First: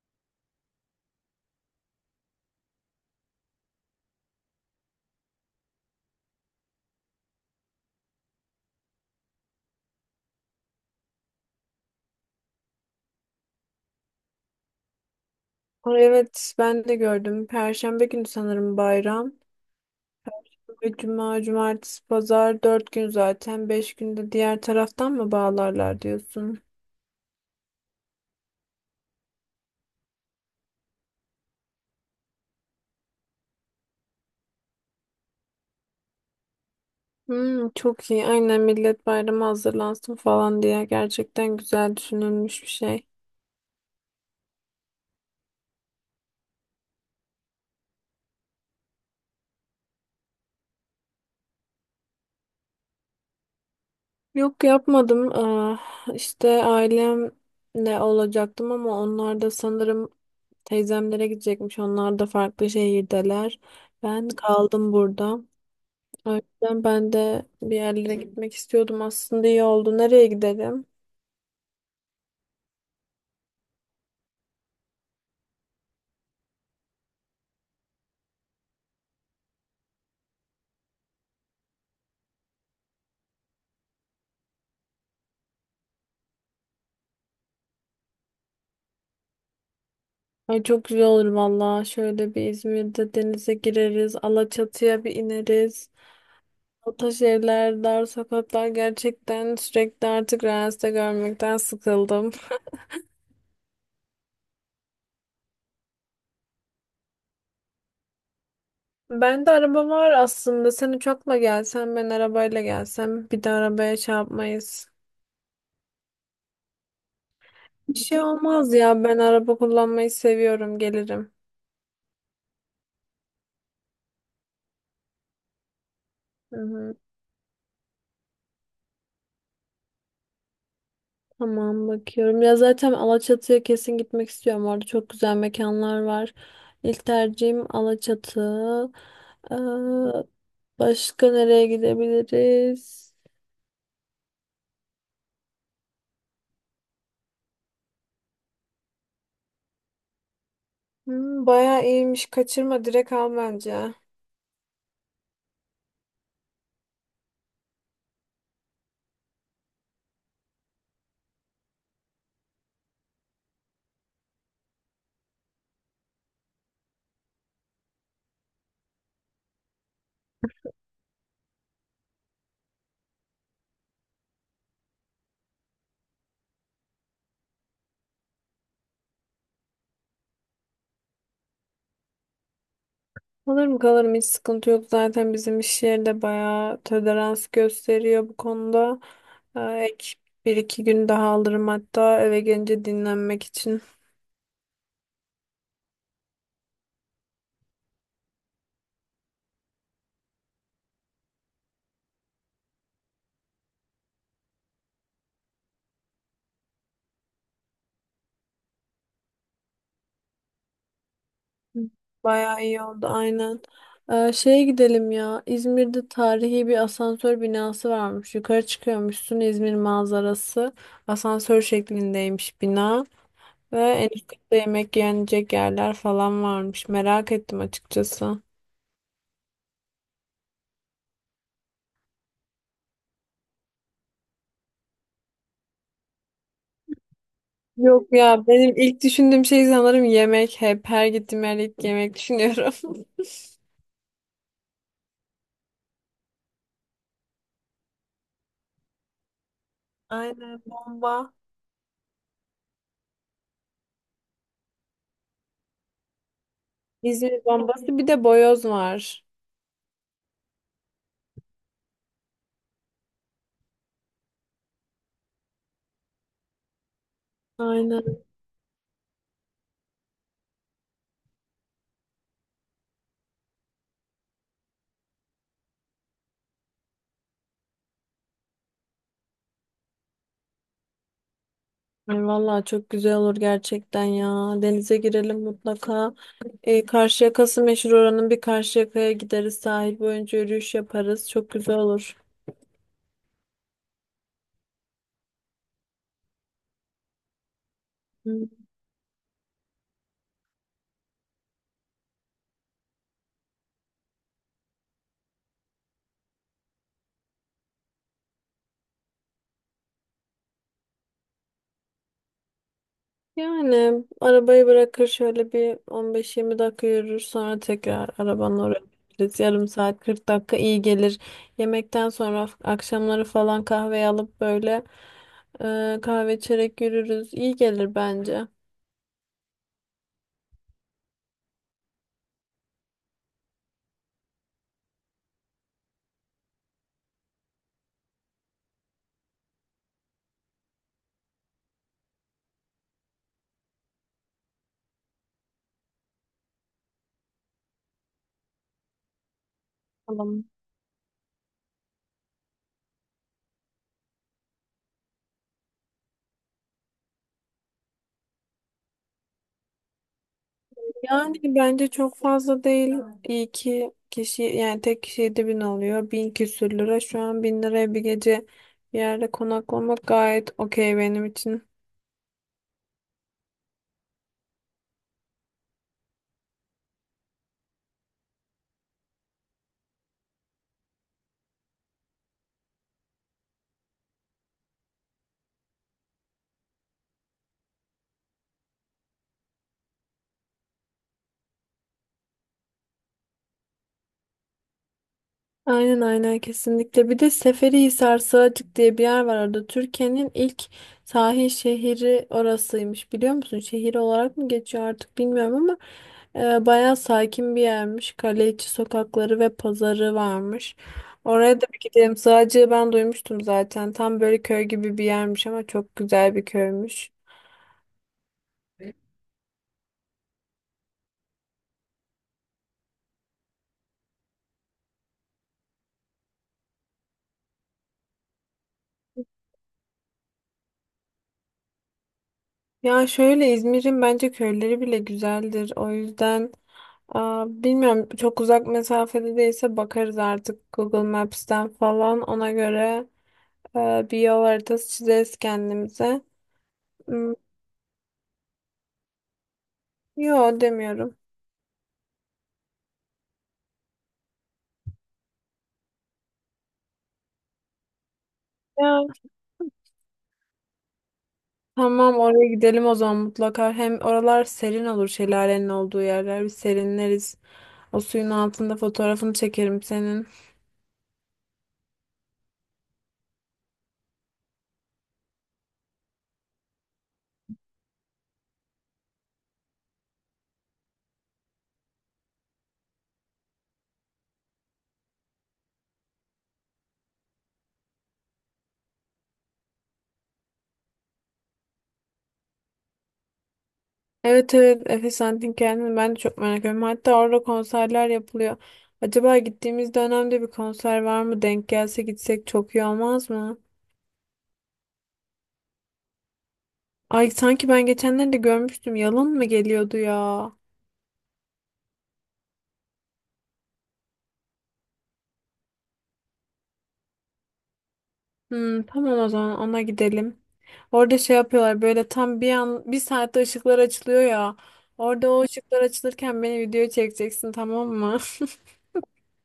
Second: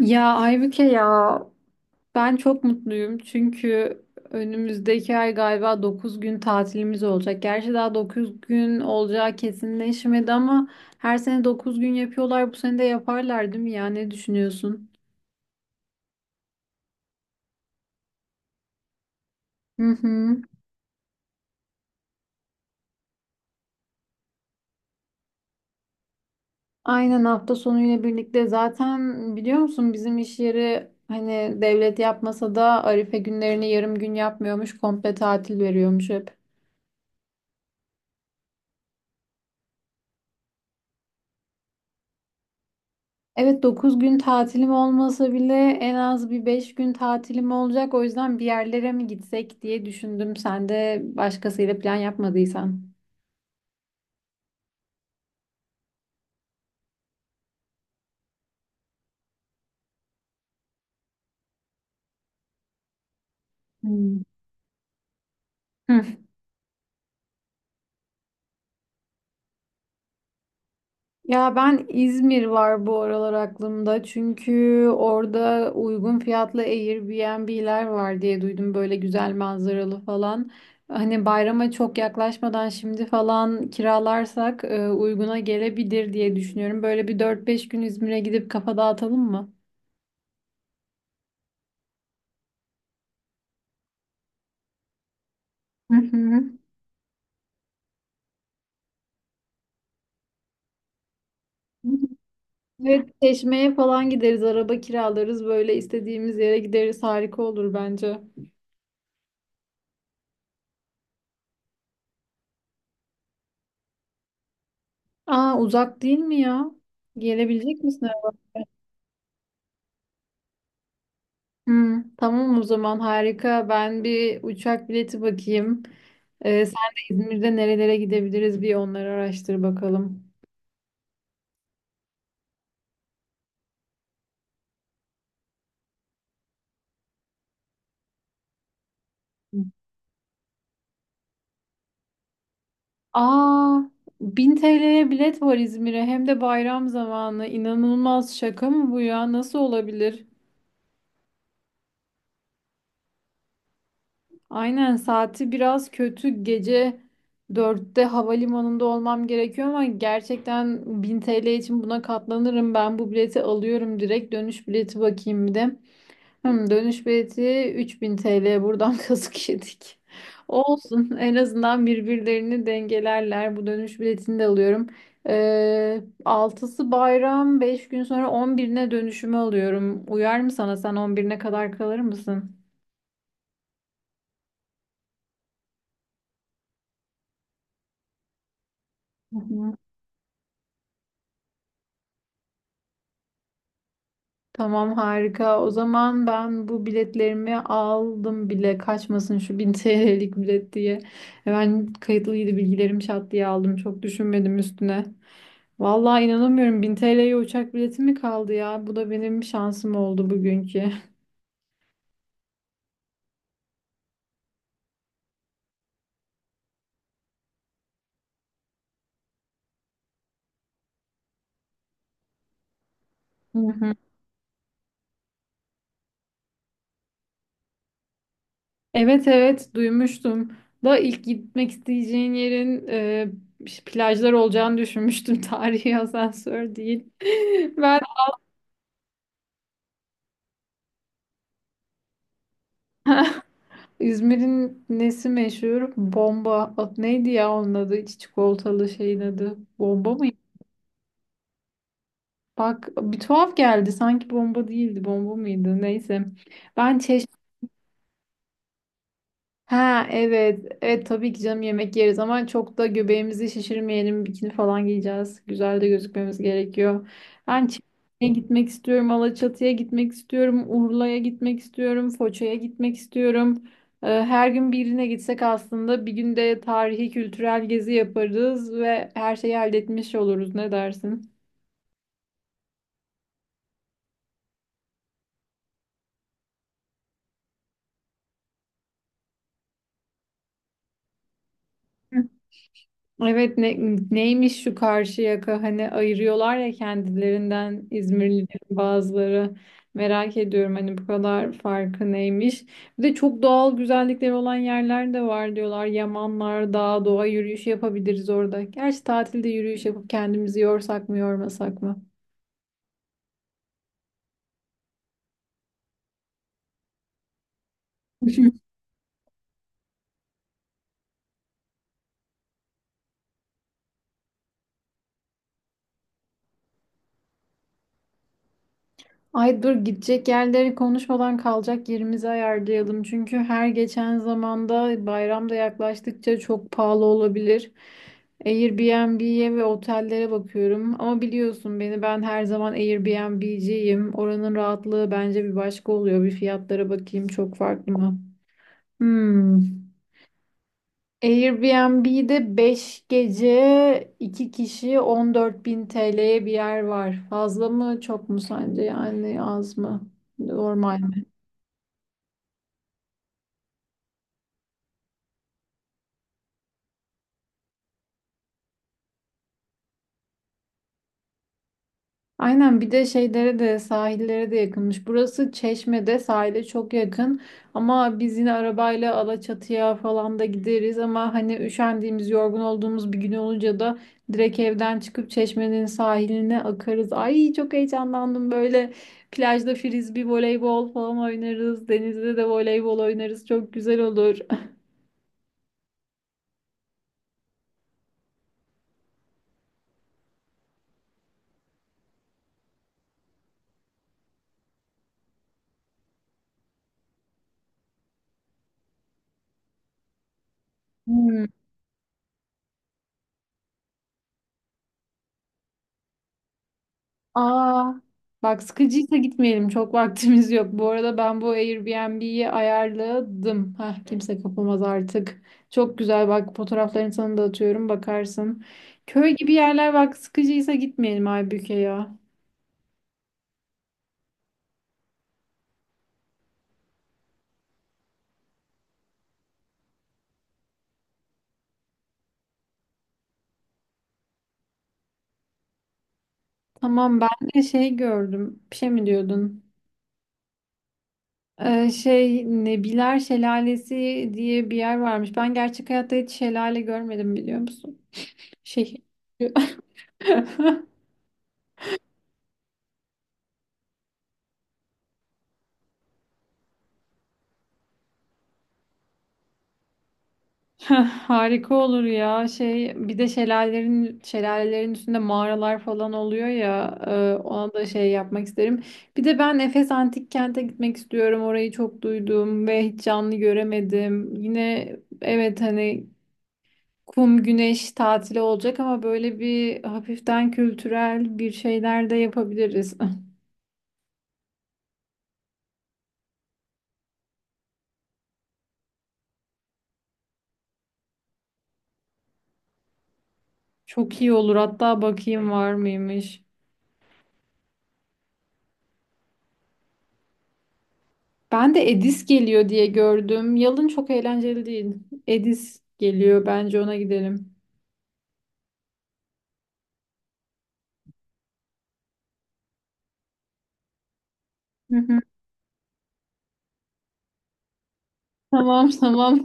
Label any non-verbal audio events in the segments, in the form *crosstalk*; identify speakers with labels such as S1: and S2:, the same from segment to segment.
S1: Ya Aybüke ya ben çok mutluyum çünkü önümüzdeki ay galiba 9 gün tatilimiz olacak. Gerçi daha 9 gün olacağı kesinleşmedi ama her sene 9 gün yapıyorlar. Bu sene de yaparlar değil mi ya? Ne düşünüyorsun?
S2: Ay, evet ben de gördüm. Perşembe günü sanırım bayram.
S1: Hı hı.
S2: Ve cuma, cumartesi, pazar dört gün zaten. Beş günde diğer taraftan mı bağlarlar diyorsun?
S1: Aynen hafta sonuyla birlikte zaten biliyor musun bizim iş yeri hani devlet yapmasa da Arife günlerini yarım gün yapmıyormuş komple tatil veriyormuş hep.
S2: Hmm, çok iyi. Aynen millet bayrama hazırlansın falan diye gerçekten güzel düşünülmüş bir şey.
S1: Evet 9 gün tatilim olmasa bile en az bir 5 gün tatilim olacak. O yüzden bir yerlere mi gitsek diye düşündüm. Sen de başkasıyla plan yapmadıysan.
S2: Yok yapmadım. Aa, işte ailemle olacaktım ama onlar da sanırım teyzemlere gidecekmiş. Onlar da farklı şehirdeler.
S1: Hmm.
S2: Ben kaldım burada.
S1: Hı.
S2: O yüzden ben de bir yerlere gitmek istiyordum. Aslında iyi oldu. Nereye gidelim?
S1: Ya ben İzmir var bu aralar aklımda. Çünkü orada uygun fiyatlı Airbnb'ler var diye duydum. Böyle güzel manzaralı falan. Hani bayrama çok yaklaşmadan şimdi falan kiralarsak uyguna gelebilir diye düşünüyorum. Böyle bir dört beş gün İzmir'e gidip kafa dağıtalım mı?
S2: Ay, çok güzel olur valla. Şöyle bir İzmir'de denize gireriz. Alaçatı'ya bir ineriz.
S1: Hı hı.
S2: O taş evler, dar sokaklar gerçekten sürekli artık Reels'te görmekten sıkıldım. *laughs*
S1: Ve Çeşme'ye falan gideriz, araba kiralarız, böyle istediğimiz yere gideriz. Harika olur bence.
S2: Ben de araba var aslında. Sen uçakla gelsen, ben arabayla gelsem. Bir de arabaya çarpmayız.
S1: Aa, uzak değil mi ya? Gelebilecek
S2: Bir
S1: misin?
S2: şey
S1: Araba?
S2: olmaz ya. Ben araba kullanmayı seviyorum. Gelirim.
S1: Hı, tamam o zaman harika. Ben bir uçak bileti bakayım.
S2: Hı
S1: Sen
S2: hı.
S1: de İzmir'de nerelere gidebiliriz bir onları araştır bakalım.
S2: Tamam, bakıyorum. Ya zaten Alaçatı'ya kesin gitmek istiyorum. Orada çok güzel mekanlar var. İlk tercihim Alaçatı.
S1: Hı.
S2: Ee, Başka nereye gidebiliriz?
S1: Aa, 1000 TL'ye bilet var İzmir'e hem de bayram zamanı. İnanılmaz, şaka mı bu ya? Nasıl olabilir?
S2: Hmm, bayağı iyiymiş. Kaçırma, direkt al bence.
S1: Aynen, saati biraz kötü, gece dörtte havalimanında olmam gerekiyor ama gerçekten 1000 TL için buna katlanırım. Ben bu bileti alıyorum direkt, dönüş bileti bakayım bir de. Hmm, dönüş bileti 3000 TL buradan *laughs* kazık yedik. Olsun, en azından birbirlerini dengelerler. Bu dönüş biletini de alıyorum. 6'sı bayram, 5 gün sonra 11'ine dönüşümü alıyorum. Uyar mı sana? Sen 11'ine kadar kalır mısın?
S2: Kalırım kalırım, hiç sıkıntı yok. Zaten bizim iş yeri de bayağı tolerans gösteriyor bu konuda.
S1: Hı hı.
S2: Ek bir iki gün daha alırım hatta, eve gelince dinlenmek için.
S1: Tamam harika. O zaman ben bu biletlerimi aldım bile. Kaçmasın şu *laughs* 1000 TL'lik bilet diye. Hemen kayıtlıydı bilgilerim, şat diye aldım. Çok düşünmedim üstüne. Vallahi inanamıyorum. 1000 TL'ye uçak bileti mi kaldı ya? Bu da benim şansım oldu bugünkü.
S2: Bayağı iyi oldu, aynen. Şeye gidelim ya. İzmir'de tarihi bir asansör binası varmış. Yukarı çıkıyormuşsun, İzmir manzarası. Asansör şeklindeymiş bina.
S1: Hı
S2: Ve
S1: hı.
S2: en üst katta yemek yenecek yerler falan varmış. Merak ettim açıkçası.
S1: Evet evet, duymuştum. Da ilk gitmek isteyeceğin yerin plajlar olacağını düşünmüştüm. *laughs* Tarihi asansör değil. *laughs* Ben
S2: Yok ya, benim ilk düşündüğüm şey sanırım yemek. Hep her gittiğim yerde ilk yemek düşünüyorum.
S1: İzmir'in nesi meşhur? Bomba. O- Neydi ya onun adı? İç çikolatalı şeyin adı.
S2: *laughs*
S1: Bomba mı?
S2: Aynen, bomba.
S1: Bak, bir tuhaf geldi. Sanki bomba değildi. Bomba mıydı? Neyse. Ben
S2: İzmir bombası bir de boyoz var.
S1: Ha evet. Evet tabii ki canım, yemek yeriz ama çok da göbeğimizi şişirmeyelim. Bikini falan giyeceğiz. Güzel de gözükmemiz gerekiyor. Ben
S2: Aynen.
S1: Çeşme'ye gitmek istiyorum. Alaçatı'ya gitmek istiyorum. Urla'ya gitmek istiyorum. Foça'ya gitmek istiyorum. Her gün birine gitsek aslında, bir günde tarihi kültürel gezi yaparız ve her şeyi halletmiş oluruz. Ne dersin?
S2: Ay vallahi çok güzel olur gerçekten ya. Denize girelim mutlaka. E, Karşıyaka'sı meşhur oranın, bir Karşıyaka'ya gideriz. Sahil boyunca yürüyüş yaparız. Çok güzel olur.
S1: Evet neymiş şu Karşıyaka, hani ayırıyorlar ya kendilerinden İzmirlilerin
S2: Hı.
S1: bazıları, merak ediyorum hani bu kadar farkı neymiş. Bir de çok doğal güzellikleri olan yerler de var diyorlar. Yamanlar, dağ, doğa yürüyüşü yapabiliriz orada. Gerçi tatilde yürüyüş yapıp kendimizi yorsak mı yormasak mı?
S2: Yani arabayı bırakır şöyle bir 15-20 dakika yürür, sonra tekrar
S1: *laughs*
S2: arabanın oraya gideriz. Yarım saat, 40 dakika iyi gelir. Yemekten sonra akşamları falan kahve alıp böyle kahve içerek yürürüz. İyi gelir bence.
S1: Ay dur, gidecek yerleri konuşmadan kalacak yerimizi ayarlayalım. Çünkü her geçen zamanda, bayramda yaklaştıkça çok pahalı olabilir. Airbnb'ye ve otellere bakıyorum. Ama biliyorsun beni, ben her zaman Airbnb'ciyim. Oranın rahatlığı bence bir başka oluyor. Bir fiyatlara bakayım, çok farklı mı? Hmm.
S2: Tamam.
S1: Airbnb'de 5 gece 2 kişi 14 bin TL'ye bir yer var. Fazla mı, çok mu sence, yani az mı? Normal.
S2: Yani bence çok fazla değil. İyi ki kişi, yani tek kişi 7000 bin alıyor. Bin küsür lira. Şu an bin liraya bir gece bir yerde konaklamak gayet okey benim için.
S1: Aynen, bir de şeylere de, sahillere de yakınmış. Burası Çeşme'de sahile çok yakın ama biz yine arabayla Alaçatı'ya falan da gideriz ama hani üşendiğimiz, yorgun olduğumuz bir gün olunca da direkt evden çıkıp Çeşme'nin sahiline akarız. Ay çok heyecanlandım, böyle plajda frisbee, voleybol falan oynarız. Denizde de voleybol oynarız. Çok güzel olur.
S2: Aynen aynen, kesinlikle. Bir de Seferihisar Sığacık diye bir yer var orada. Türkiye'nin ilk sahil şehri orasıymış. Biliyor musun? Şehir olarak mı geçiyor artık bilmiyorum ama bayağı sakin bir yermiş. Kale içi sokakları ve pazarı varmış.
S1: *laughs*
S2: Oraya da bir gidelim. Sığacığı ben duymuştum zaten. Tam böyle köy gibi bir yermiş ama çok güzel bir köymüş.
S1: Aa, bak sıkıcıysa gitmeyelim. Çok vaktimiz yok. Bu arada ben bu Airbnb'yi ayarladım. Hah, kimse kapamaz artık. Çok güzel, bak fotoğraflarını sana da atıyorum, bakarsın. Köy gibi yerler, bak sıkıcıysa gitmeyelim Aybüke ya.
S2: Ya şöyle, İzmir'in bence köyleri bile güzeldir. O yüzden aa, bilmiyorum, çok uzak mesafede değilse bakarız artık Google Maps'ten falan, ona göre bir yol haritası çizeriz kendimize.
S1: Tamam, ben
S2: Hmm,
S1: de şey gördüm. Bir şey mi diyordun?
S2: yo, demiyorum.
S1: Şey, Nebiler Şelalesi diye bir yer varmış. Ben gerçek hayatta hiç şelale görmedim, biliyor musun? Şehir.
S2: Ya,
S1: *laughs*
S2: tamam, oraya gidelim o zaman mutlaka. Hem oralar serin olur şelalenin olduğu yerler. Bir serinleriz. O suyun altında fotoğrafını çekerim senin.
S1: Heh, harika olur ya. Şey, bir de şelalelerin üstünde mağaralar falan oluyor ya. Ona da şey yapmak isterim. Bir de ben Efes Antik Kent'e gitmek istiyorum. Orayı çok duydum ve hiç canlı göremedim. Yine evet, hani kum güneş tatili olacak ama böyle bir hafiften kültürel bir şeyler de yapabiliriz.
S2: Evet evet, Efes Antik Kenti'ni ben de çok merak ediyorum. Hatta orada konserler yapılıyor. Acaba gittiğimiz dönemde bir konser var mı? Denk gelse gitsek çok iyi olmaz mı?
S1: *laughs* Çok iyi olur. Hatta bakayım var mıymış.
S2: Ay sanki ben geçenlerde görmüştüm. Yalın mı geliyordu ya?
S1: Ben de Edis geliyor diye gördüm. Yalın çok eğlenceli değil. Edis geliyor. Bence ona gidelim.
S2: Hmm, tamam, o zaman ona gidelim. Orada şey yapıyorlar, böyle tam bir an bir saatte ışıklar açılıyor ya.
S1: Hı hı.
S2: Orada o ışıklar açılırken beni video çekeceksin, tamam mı?
S1: Tamam tamam.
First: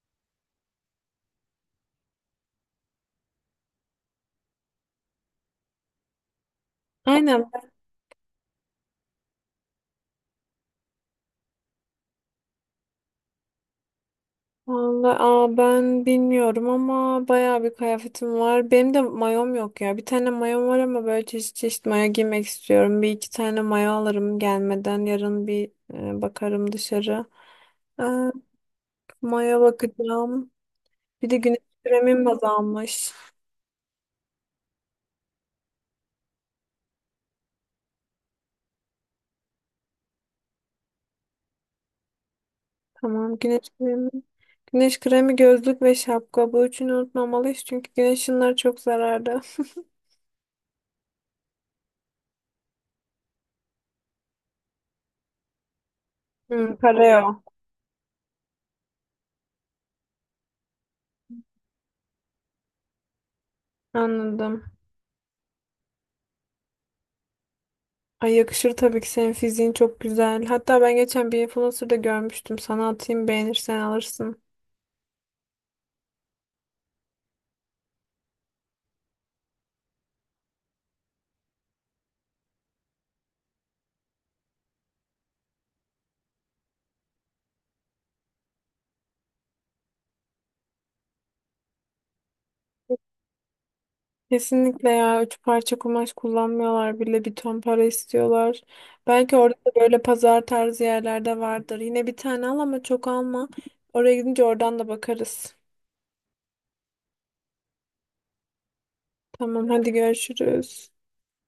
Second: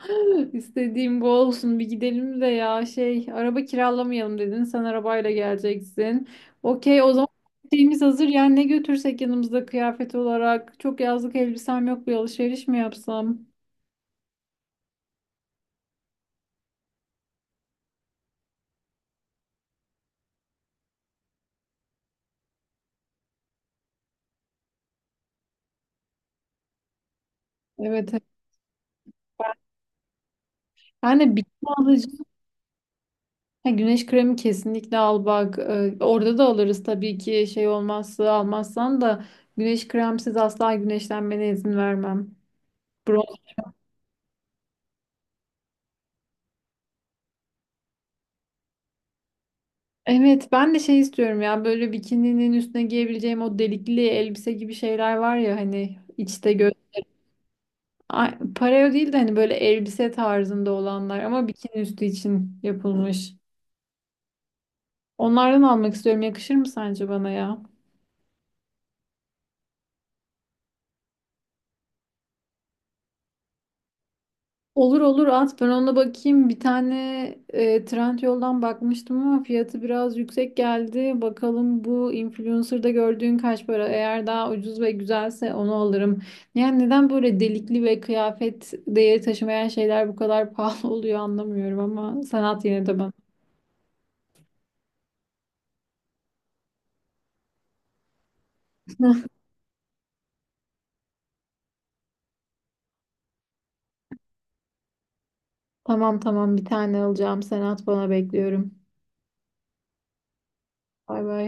S1: *laughs* İstediğim bu olsun. Bir gidelim de ya, şey, araba kiralamayalım dedin. Sen arabayla geleceksin. Okey,
S2: *laughs*
S1: o zaman
S2: Aynen.
S1: şeyimiz hazır. Yani ne götürsek yanımızda kıyafet olarak. Çok yazlık elbisem yok. Bir alışveriş mi yapsam?
S2: Vallahi, aa, ben bilmiyorum ama bayağı bir kıyafetim var. Benim de mayom yok ya. Bir tane mayom var ama böyle çeşit çeşit mayo giymek istiyorum. Bir iki tane mayo alırım gelmeden. Yarın bir bakarım dışarı. Ee,
S1: Evet. Evet.
S2: Mayo bakacağım.
S1: Ben
S2: Bir
S1: de
S2: de güneş
S1: bikini alacağım.
S2: kremim azalmış.
S1: Ya güneş kremi kesinlikle al bak. Orada da alırız tabii ki, şey olmazsa, almazsan da güneş kremsiz asla güneşlenmene izin vermem. Bronz.
S2: Tamam, güneş kremi. Güneş kremi, gözlük ve şapka. Bu üçünü unutmamalıyız çünkü güneş ışınları çok zararlı. *laughs*
S1: Evet, ben de şey istiyorum ya, böyle bikininin üstüne giyebileceğim o delikli elbise gibi şeyler var ya, hani içte gö.
S2: Hmm, pareo.
S1: Ay, pareo değil de hani böyle elbise tarzında olanlar ama bikini üstü için yapılmış.
S2: Anladım.
S1: Onlardan almak istiyorum. Yakışır mı sence bana ya?
S2: Ay yakışır tabii ki, senin fiziğin çok güzel. Hatta ben geçen bir influencer'da görmüştüm. Sana atayım, beğenirsen alırsın.
S1: Olur olur, at, ben ona bakayım. Bir tane Trendyol'dan bakmıştım ama fiyatı biraz yüksek geldi. Bakalım bu influencer'da gördüğün kaç para? Eğer daha ucuz ve güzelse onu alırım. Yani neden böyle delikli ve kıyafet değeri taşımayan şeyler bu kadar *laughs* pahalı oluyor anlamıyorum ama sen at yine de bana.
S2: Kesinlikle ya. Üç parça kumaş kullanmıyorlar bile. Bir ton para istiyorlar. Belki
S1: *laughs*
S2: orada da böyle pazar tarzı yerlerde vardır. Yine bir tane al ama çok alma. Oraya gidince oradan da bakarız.
S1: Tamam tamam, bir tane alacağım. Sen at, bana bekliyorum.
S2: Tamam, hadi görüşürüz.
S1: Bay bay.